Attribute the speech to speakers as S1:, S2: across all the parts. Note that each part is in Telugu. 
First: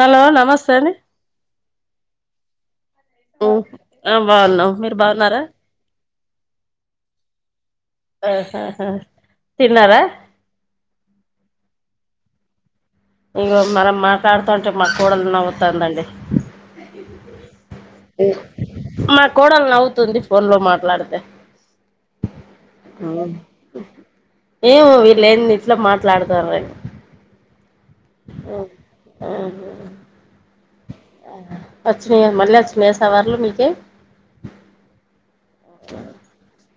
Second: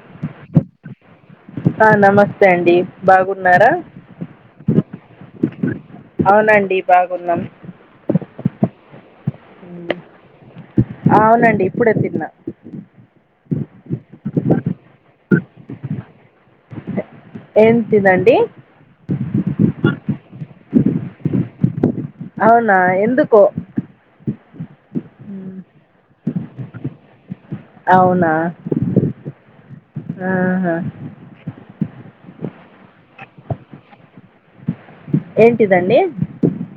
S1: హలో నమస్తే అండి
S2: ఆ నమస్తే అండి బాగున్నారా
S1: ఆ బాగున్నాం మీరు బాగున్నారా
S2: అవునండి బాగున్నాం
S1: ఆహాహా తిన్నారా
S2: అవునండి ఇప్పుడే తిన్నా
S1: ఇగో మనం మాటాడుతా ఉంటే మా కోడలు నవ్వుతాందండి
S2: ఏం తినండి
S1: మా కోడలు నవ్వుతుంది ఫోన్ లో మాట్లాడితే
S2: అవునా ఎందుకో
S1: ఏవో వి ళ్ళేంది
S2: ఉమ్,
S1: ఇట్ల మాట్లాడుతుర్రే
S2: అవునా ఆహా
S1: వచ్చినయా మళ్ళీ వచ్చినయా సావర్లు మీకే
S2: ఏంటిదండి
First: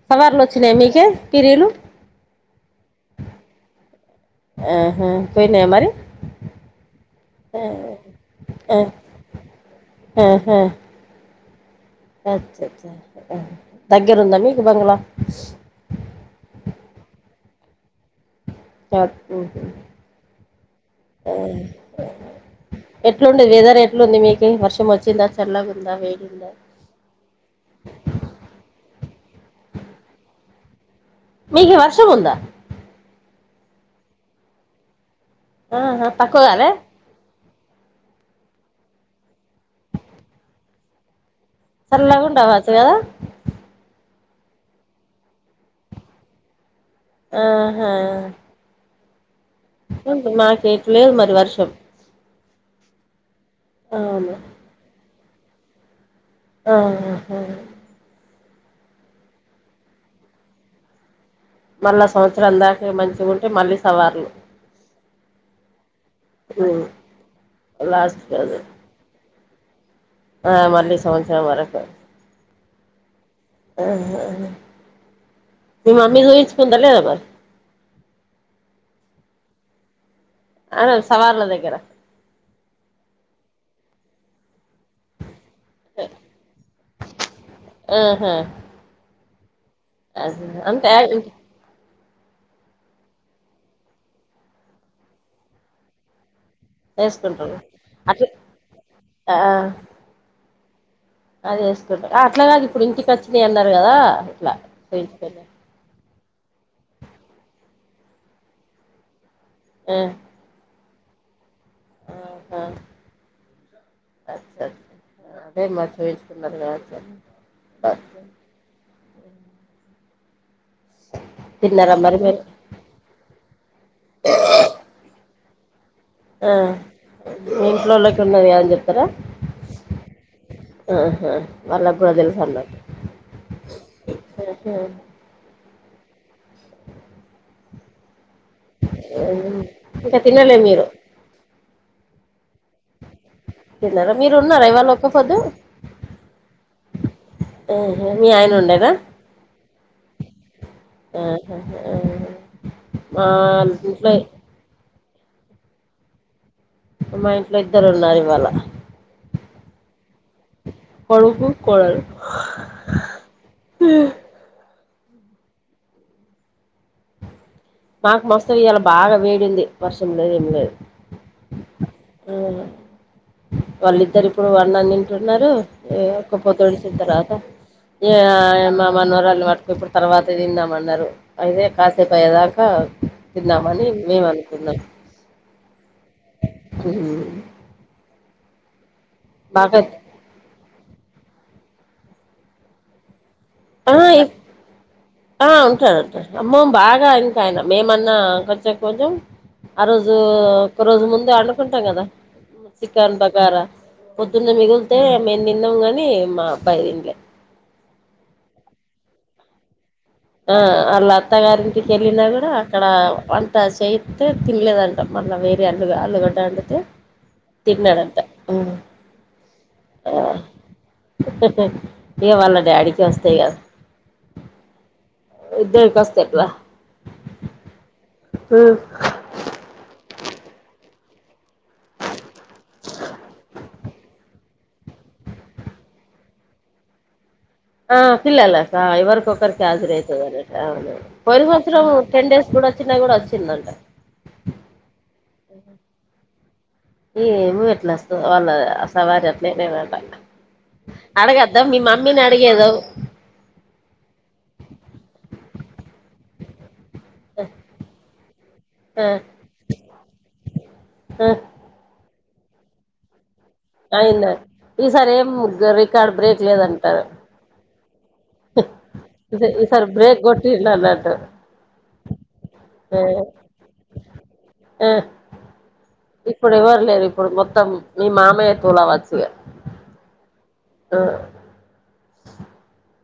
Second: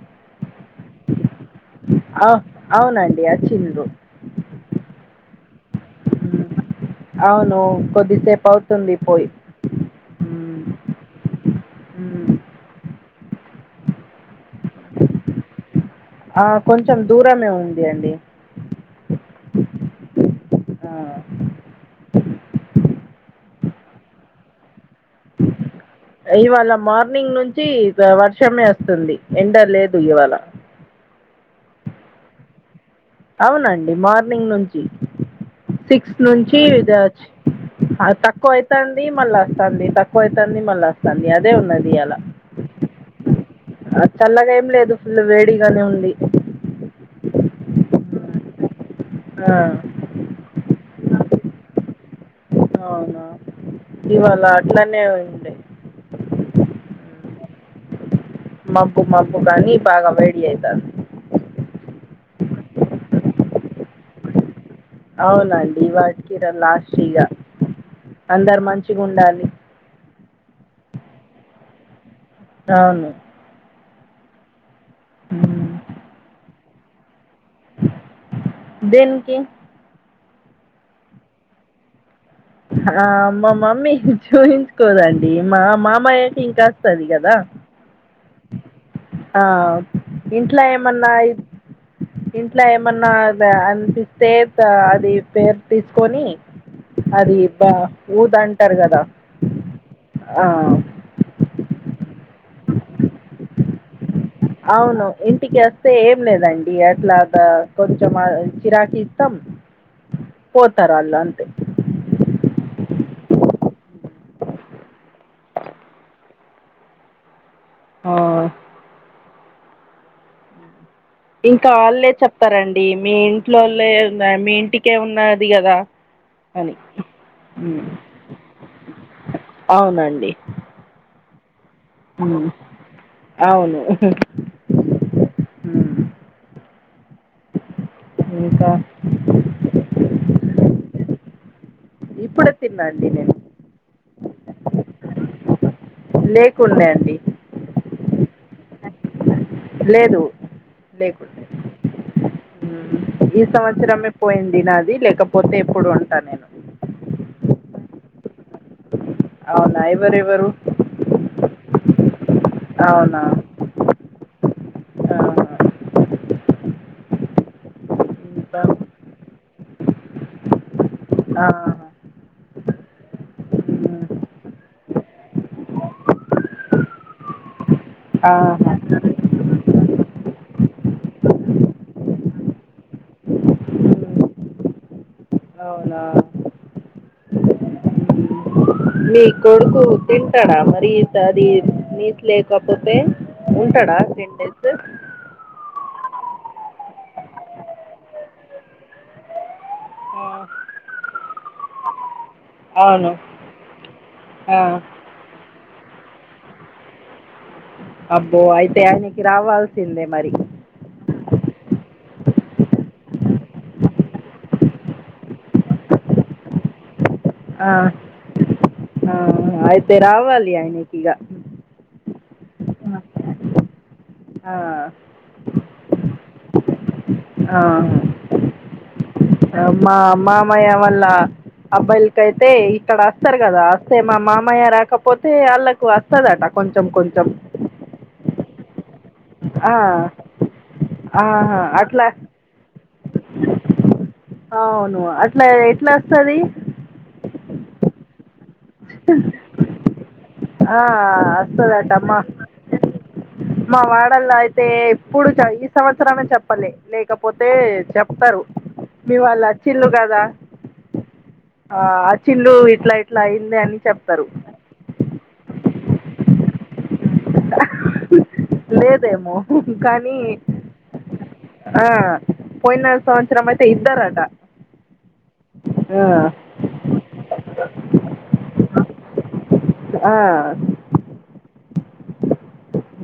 S1: సవర్లు వచ్చినాయి మీకే పిరీలు
S2: అవ్- అవునండి ఆచ్చిండ్రు
S1: ఆహా పొయినయా మరి
S2: ఉమ్, అవును కొద్దిసేపు అవుతుంది పోయి
S1: ఆహా
S2: ఉమ్, ఉమ్.
S1: దగ్గరుందా మీకు బంగళా
S2: ఆ కొంచెం దూరమే ఉంది అండి
S1: సరిపోతది
S2: ఆ,
S1: అ ఆ ఎట్లుంది వెదర్ ఎట్లుంది మీకు వర్షం వచ్చిందా తెల్లగుందా మీ
S2: ఇవాళ మార్నింగ్ నుంచి వర్షమే వస్తుంది ఎండ లేదు ఇవాళ
S1: మీకు వర్షం ఉందా
S2: అవునండి మార్నింగ్ నుంచి
S1: ఆహా
S2: సిక్స్
S1: తక్కువ
S2: నుంచి
S1: కాలే
S2: విదచ్చి తక్కువ అయితాంది మళ్ళీ వస్తుంది తక్కువ అయితాంది మళ్ళా వస్తుంది సంధ్య దే ఉన్నది ఈయాల
S1: చల్లగా ఉండవచ్చు కదా
S2: ఆ చల్లగా ఏం లేదు ఫుల్ వేడిగానే ఉంది
S1: ఆహా
S2: ఆ
S1: అ మా కేట్లేదు మరి వర్షం
S2: అవునా
S1: అవును
S2: ఇవాళ అట్లనే ఉంది
S1: ఆహ
S2: మబ్బు మబ్బు కానీ బాగా వెడి అయితంది
S1: మళ్ళీ సంవత్సరం దాక మంచిగా ఉంటే మళ్ళీ సవార్లు
S2: అవునండి వాటికిరా
S1: ఉమ్.
S2: లాస్ట్ ఈగ
S1: లాస్ట్ రోజు
S2: అందరు మంచిగా ఉండాలి
S1: ఆ మళ్ళీ సంవత్సరం వరకు
S2: అవును
S1: ఆ
S2: ఉమ్.
S1: మీ మమ్మీ చూయించుకుందా లేదా మరి
S2: దేనికి
S1: అను సవార్ల దగ్గర
S2: ఆ అమ్మ మమ్మీ చూ కోదండి మా మామయ్యకి ఇంకా వస్తది కదా
S1: ఆహా
S2: ఆ
S1: అదే
S2: ఇంట్లో
S1: అంటే
S2: ఏమన్నా
S1: ఇంటి
S2: ఇంట్లో ఏమన్నా అనిపిస్తే అది పేరు తీసుకొని అది
S1: వేసుకుంటారు
S2: బా
S1: అట్లా
S2: ఊదు అంటారు కదా ఆ
S1: అదిసుకుంట అట్లాగా ఇప్పుడు ఇంటికి వచ్చిన అన్నారు కదా ఇట్లా
S2: అవును
S1: చేయించుకుని
S2: ఇంటికిస్త అంతే ఏం లేదండి అట్లాగా కొంచెం చిరాకిీ ఇస్తాం
S1: హు
S2: పోతారాళ్లు అంతే
S1: ఆహా అచ్చ అదే మరి చూయించుకున్నారు కావచ్చ
S2: ఆ ఇంకా
S1: తిన్నారా
S2: వాళ్ళ
S1: మరి మీరు
S2: చెప్తారండి మీ ఇంట్లోల్లే ఉన్నా మీ ఇంటికే ఉన్నది కదా
S1: ఆ
S2: అని
S1: మీ
S2: హ్మ్.
S1: ఇంట్లోలోకి ఉన్నదని చెప్తారా
S2: అవునండి
S1: ఆహా వాళ్లకు కూడా తెలుసు
S2: హ్మ్.
S1: అన్నట్టు
S2: అవును హ్మ్. చెప్పు ఇంకా
S1: ఇంకా తినలే మీరు
S2: ఇప్పుడే తిన్నాండి నేను
S1: తిన్నారా మీరు ఉన్నారా ఇవాళ ఒక్క పొదు
S2: లేకుండే అది
S1: ఊహూ మీ ఆయన ఉండేదా
S2: లేదు లేకుండె.
S1: ఆహా
S2: ఊ
S1: మా
S2: ఈ
S1: ఇంట్లో
S2: సంవత్సరమే పోయింది తినాది లేకపోతే ఎప్పుడు ఉంటా నేను
S1: మా ఇంట్ల ఇద్దరున్నారివాళ
S2: అవునా ఎవరెవరూ?
S1: కొడుకూ కోడల్
S2: అవునా? ఆహా.
S1: మాకు మస్తు
S2: ఇంకా
S1: ఇయ్యల బాగా వేడుంది. వర్షం లేదు ఏమి లేదు
S2: ఆ
S1: ఊ
S2: ఉమ్.
S1: వాళ్ళిద్దరు ఇప్పుడు అన్నం తింటున్నరూ ఏ ఒక్కపొద్దు విడిచిన తర్వాత ఏ ఆ ఎ
S2: ఆహా.
S1: మా మన్వరాల్ని వట్టుకొ ఇప్పుడు తర్వాత తిందామన్నారు. అయితే కాసేపయ్యేదాక హా తిన్నామనీ మేము అనుకున్నాం
S2: అవునా?
S1: [unintelligible]
S2: మీ
S1: బాగా
S2: కొడుకూ తింటాడా మరి ఇద్ అది నీట్ లేకపోతే? ఉంటడా
S1: ఆ
S2: టెన్ డేస్స్
S1: ఆ ఉంటడుంటడు అమ్మొ బాగా ఇంకా ఆయన మేమన్నా కొంచెం కొంచెం ఆ రోజూ ఒక్క రోజు ముందే అండుకుంటం గదా!
S2: అవును
S1: చికెన్ బగారా పొద్దున్న
S2: ఆ,
S1: మిగిలితే మేం తిన్నం గానీ మా అబ్బాయి తిన్లే
S2: అబ్బో అయితే ఆయనకి రావాల్సిందే మరి
S1: ఆ ఆళ్ళ అత్తగారింటికెళ్ళినా కూడా అక్కడా వంట చేయిత్తే తినలేదంట. మళ్ళ వేరే అల్లుగా అల్లుగడ్డ అండితే
S2: ఆ,
S1: తిన్నాడంట ఊ
S2: ఆ, అయితే
S1: ఆ
S2: రావాలి ఆయనకి ఇక
S1: హ హ్హ హ ఇగ వాళ్ళ డాడీకే అస్తాయి కాద్
S2: ఆ
S1: ఇద్దరికొస్తె ఎట్ల?
S2: ఆ,
S1: ఉ
S2: ఆ మా మామయ్య వాళ్ళ అబ్బాయికయితే ఇక్కడస్తారు గదా అస్తే మా మామయ్య రాకపోతే ఆళ్ళకూ అస్తదట కొంచెం కొంచెం
S1: ఆ పిల్లలకా ఎవర్క్ ఒక్కొక్కరికి
S2: ఆ,
S1: హజరేత్తదనట ఆమె అన్నదన్నది
S2: ఆ,
S1: పోయిన సంవత్సరం
S2: అట్లా
S1: టెన్ డేస్ కూడా వచ్చినై కూడా వచ్చిందంట
S2: అవును అట్లా ఎట్లస్తది?
S1: ఏమో ఎట్ల అస్తదో వాళ్ళా సవారి అట్నే [unintelligible] అడగద్దా మీ
S2: వస్తుందట మా
S1: మమ్మీని అడుగేదో
S2: మా వాడల్ల అయితే ఇప్పుడు చ ఈ సంవత్సరమే చెప్పలే లేకప్ పోతే చెప్తరు
S1: ఆ
S2: మీ వాళ్ళచ్చిళ్ళు గదా! ఆ అచ్చిండ్లూ ఇట్ల ఇట్ల అయిింది అని చెప్తారు
S1: అయిందనీ ఈసారి ఏం ఒక్క రికార్డు బ్రేక్ లేదంటరు
S2: అహ్ లేదేమో
S1: ఈస ఈసారి
S2: కానీ
S1: బ్రేక్ కొట్టిండ్రు అన్నట్టు
S2: ఆ పోయినా
S1: ఆ
S2: సంవత్సరమైతే ఇద్దరాట
S1: ఆ ఇప్పుడు ఎవ్వరు లేరు ఇప్పుడు మొత్తం మీ మామయ్య తూలా వచ్చు ఇగా.
S2: ఆ ఆ
S1: ఆ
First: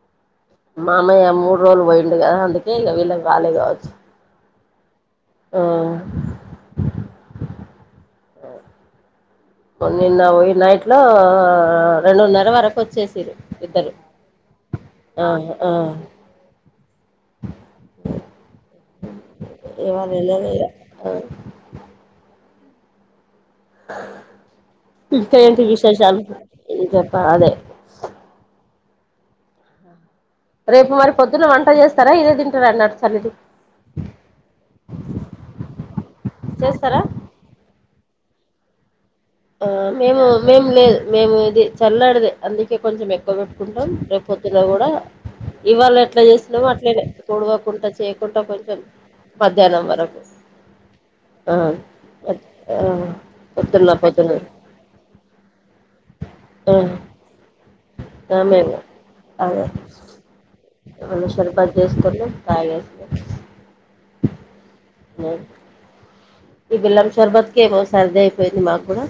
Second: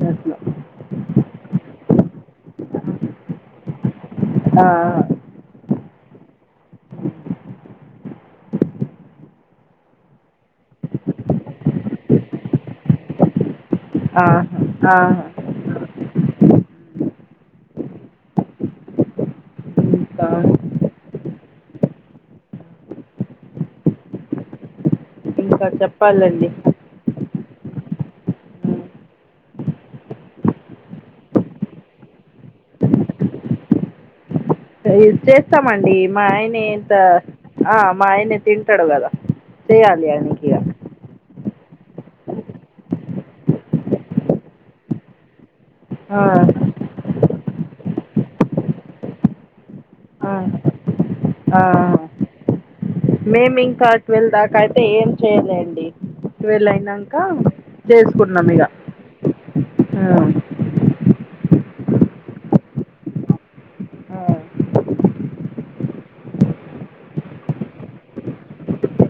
S2: గట్ల.
S1: మామయ్య మూడు రోజులు వొయిండు గదా అందుకే ఇగ వీళ్ళకి రాలే గావచ్చు.
S2: ఆ ఆ
S1: ఆ నిన్న ఈ నైట్ లో రెండున్నర వరకు వచ్చేసిల్లు ఇద్దరు
S2: ఆ
S1: ఆ ఆ ఏ వాళ్
S2: ఇంకా
S1: ఎలాలే ఇగ ఇంకేంటి
S2: ఇంకా
S1: విశేషాలు
S2: చెప్పాలండి
S1: చెప్పాలే రేపు మరి పొద్దున్న వంట చేస్తారా ఇదే తింటార అన్నా చల్ది
S2: ఇ చేస్తామండి మా ఆయనే ఇంత
S1: చేస్తారా
S2: ఆ మా ఆయనే తింటాడు కదా
S1: ఆ
S2: చేయాలి
S1: మేము
S2: ఆయనకి ఇక
S1: మేము లేదు మేము ఇది చల్లడిదే అందుకే కొంచెం ఎక్కువ పెట్టుకుంటాం రేపు పొద్దున్న కూడా ఇవాళ
S2: ఆ
S1: ఎట్లా చేసినమో అ ట్లనే ఓడవకుండా చేయకుండా కొంచెం మధ్యాహ్నం వరకు
S2: ఆ
S1: ఆ మ ఆ
S2: మేమి ఇంకా ట్వెల్వ్ దాకా అయితే చెయ్యంలేండి ట్వెల్వ్
S1: ఆ
S2: అయినాక చేసుకున్నాం ఇగ
S1: అే రెండు షేర్బత్ చేసుకొని తాగను
S2: ఆ,
S1: ఈ బెల్లంషేరబత్క ఏమో సర్ది అయిపోయింది మాకు కూడా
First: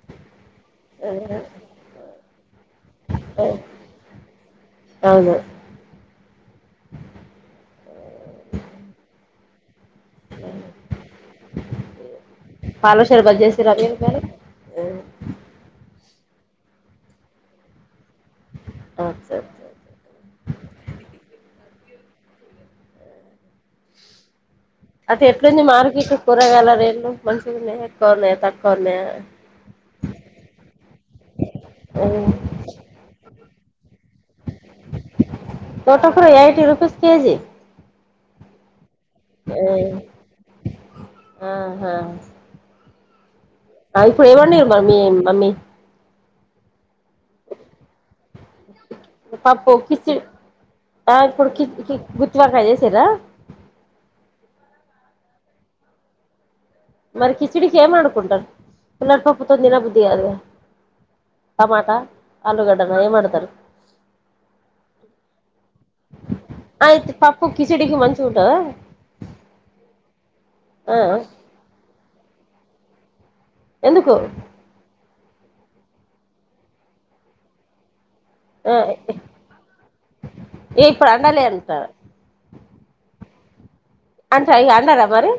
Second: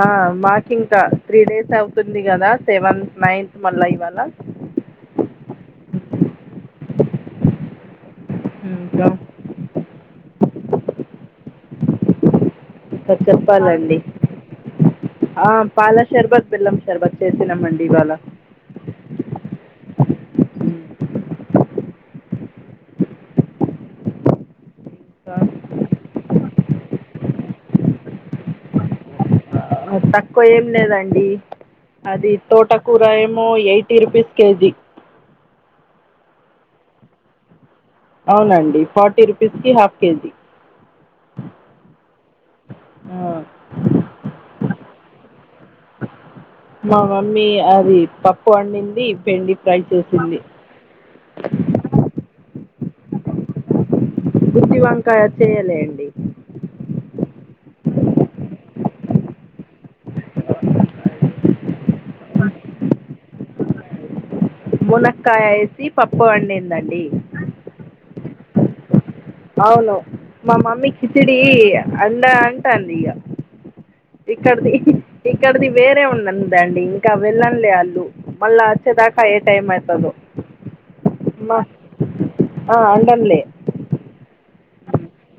S2: ఆ మాకింక త్రీ డేస్ అవుతుంది కదా సెవెంత్ నైన్త్ మళ్ళా ఇవాళ
S1: అవును
S2: చ
S1: పాల
S2: ఇంకా
S1: షెర్బత్ చేసిరా మీరు
S2: చెప్పాలండి
S1: మరి
S2: ఆ పాల షర్బత్ బెల్లం షర్బత్ చేసినాంమండి ఇవాళ
S1: అ స
S2: హ్మ్.
S1: అది
S2: ఇంకా
S1: ఎట్లుంది మార్కెట్ కూరగాల రేట్లు కొంచం ఎక్కువ ఉన్నాయా తక్కువ ఉన్నాయా
S2: ఆ, తక్కువ ఏం లేదండి అది తోటకూర ఏమో ఎయిటీ రుపీస్ కేజీ
S1: తోటకూర ఎయిటి రుపీస్ కేజీ
S2: అవునండి ఫార్టీ రూపీస్ కి హాఫ్ కేజీ
S1: ఆహా
S2: ఆ
S1: ఆ ఇప్పుడు ఏమండిరు మరి మీ మమ్మీ
S2: మా మమ్మీ అది పప్పు వండింది బెండి
S1: పప్పు
S2: ఫ్రై
S1: కిచడి
S2: చేసింది
S1: ఇప్పుడు కి కి గుత్వాకాయ చేసిరా
S2: గుతి వంకాయ చేయలే అండి
S1: మరి కిచిడి చేమనుకుంటారు పూల్లటి పప్పుతో తినబుద్ధి కాదు కదా టమాటా ఆలూగడ్డన ఏం అండుతారు
S2: మునక్కాయ వేసి పప్పు వండిందండి
S1: కిచిడి కి మంచిగుంటద
S2: అవును మా మమ్మీ
S1: ఆ
S2: కిచిడి అండ అంటాంది ఇగా
S1: ఎందుకు
S2: ఇక్కడిది ఇక్కడిది వేరే ఉన్నందండి ఇంకా వెళ్ళంలే వాళ్ళు మళ్ళా
S1: ఆ
S2: అచ్చ దాకా ఏ టైమ్ అయ్యితదో
S1: ఏ ఇప్పుడు అండాలి అంటారు
S2: ఆ అండన్లే
S1: అంట ఇగ అండరా మరి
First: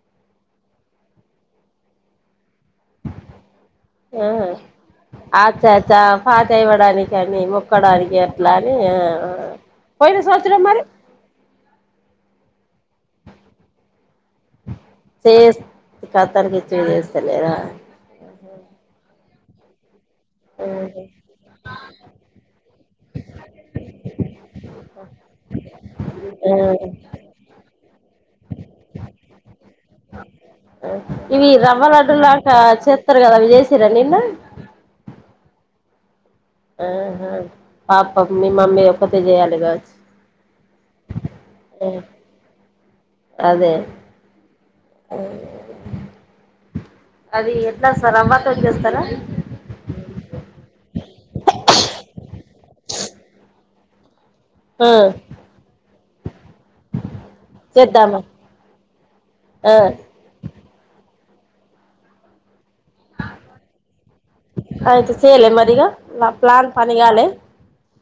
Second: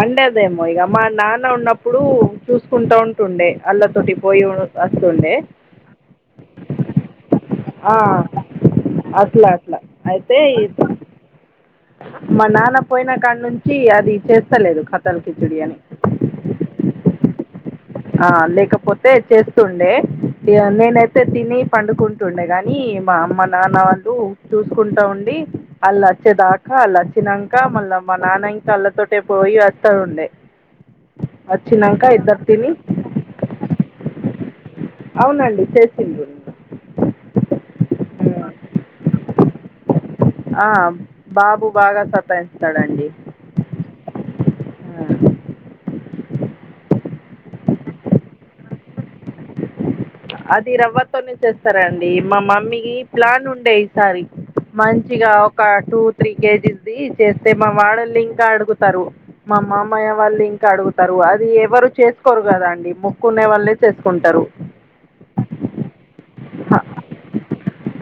S2: అండేదేమో ఇగా మా నాన్న ఉన్నప్పుడు చూసుకుంటా ఉంటుండే అల్లతోటి పోయి వస్తుండే
S1: చేత పాత ఇవ్వడానినికినిొ [unintelligible]
S2: ఆ
S1: క్కడానికి ఎట్లా అని
S2: అట్లా అట్లా
S1: పోయిన
S2: అయితే
S1: సవత్సరం
S2: ఈ-
S1: మరి [unintelligible]
S2: మా నాన్న పోయిన కాడ నుంచి అది చేస్తలేదు. కథల కిచుడి అని
S1: కాతారుకిచ్చ చేస్తలేరా [unintelligible]
S2: ఆ లేకపోతే చేస్తుండే నేనైతే తిని పండుకుంటుండే గాని మా అమ్మ నాన్న వాళ్ళు చూసుకుంటా ఉండి. అల్లాచ్చే
S1: ఆ
S2: దాకా అల్ల చ్చిన్నక మళ్ళ మా నాన్న ఇంకా అళ్లతోటే పోయి వస్తా ఉండే.
S1: ఇవి రవ్వ
S2: వచ్చినంక
S1: లడ్డు
S2: ఇద్దరు
S1: లాక
S2: తిని
S1: చేస్తారు కదా అవి చేసీర్రా నిన్న.
S2: అవునండి చేసిండ్రు.
S1: ఆహా పాపం మీ
S2: హ్మ్.
S1: మమ్మీ ఒక్కతే చేయాలి కావచ్చు.
S2: ఆ బాబు బాగా సతాయిస్తాడండి
S1: అదే
S2: ఉ
S1: అది ఎట్లా రవ్వతో చేస్తారా.
S2: అది రవ్వతోనే చేస్తారండి. మా మమ్మీకి ప్లాన్ ఉండే ఈసారి.
S1: ఆ
S2: మంచిగా ఒక టూ త్రీ కేజీస్ది చేస్తే మా
S1: చేద్దామా
S2: వాడల్ని ఇంకా అడుగుతారు. మా
S1: ఆ
S2: మామయ్య వాళ్ళు ఇం కా అడుగుతారు. అది ఎవరు చేసుకోరు కదా అండి. మోక్కునే వాళ్ళే చేసుకుంటారు.
S1: అయితే చేయలే మరి ఇగా ప్లాన్
S2: హ,
S1: పనిగాలే.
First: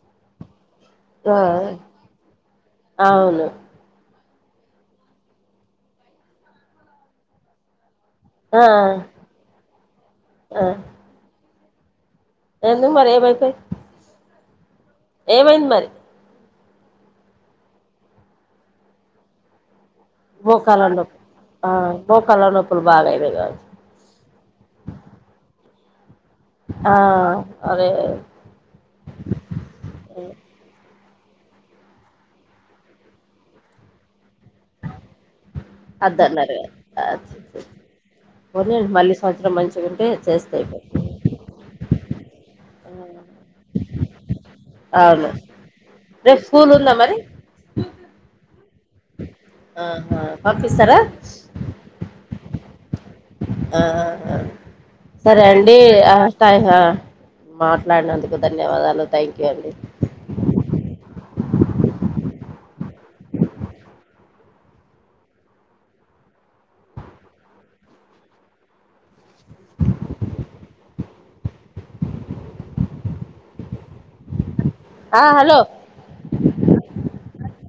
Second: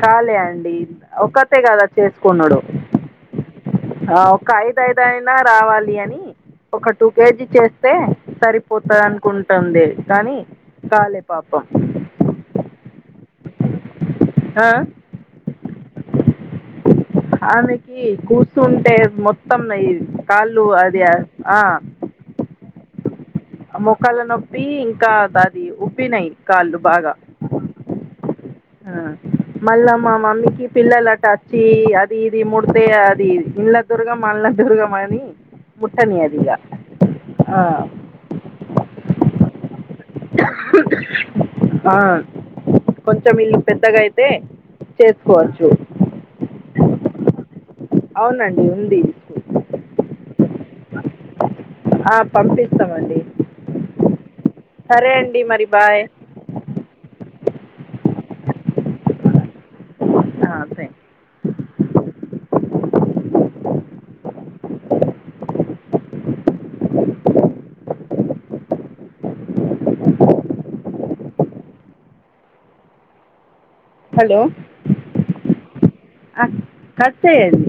S2: కాలే అండి
S1: ఆ
S2: ఒకతే కదా చేసుకునుడు.
S1: అవును
S2: ఆ ఒక ఐదుఐదయినా రావాలి అని ఒక టూ కేజీ చే స్తే
S1: ఆ
S2: సరిపోతది అనుకుంటుంది కానీ
S1: ఆ
S2: కాలే పాపం.
S1: ఎందుకు మరి ఏమైతది.
S2: ఆ
S1: ఏమైంది మరి.
S2: ఆమెకి కూసుంటే మొత్తం న
S1: మోకాళ నొప్పు ఆ మోకళ్ళ నొప్పులు బాగాయినాయి కావచ్చు.
S2: మోకాళ నొప్పి ఇంకా అది ఉబ్బినాయి కాళ్ళు
S1: ఆ
S2: బాగా
S1: అరే
S2: ఉ మళ్ళా మా మమ్మీకి పిల్లలట వచ్చి అది ఇది ముడితే అది ఇళ్ల దుర్గమల దుర్గమని ముట్టనియది ఇగా
S1: అద్దన్నారు
S2: ఆ
S1: పోని మళ్ళీ సంవత్సరం మంచిగా ఉంటే చేస్తాయి
S2: ఆ కొంచెం వీళ్ళు పెద్దగా అయితే
S1: అవును
S2: చేసుకోవచ్చు.
S1: రేపు స్కూల్ ఉందా మరి
S2: అవునండి ఉంది.
S1: ఆహ పంపిస్తారా
S2: ఆ పంపిస్తామండి.
S1: ఆ
S2: సరే అండి మరి బాయ్
S1: అహ మాట్లాడినందుకు ధన్యవాదాలు థ్యాంక్ యూ అండి.
S2: ఆ అంతే. హలో
S1: ఆ హలో
S2: అ కస్త [unintelligible]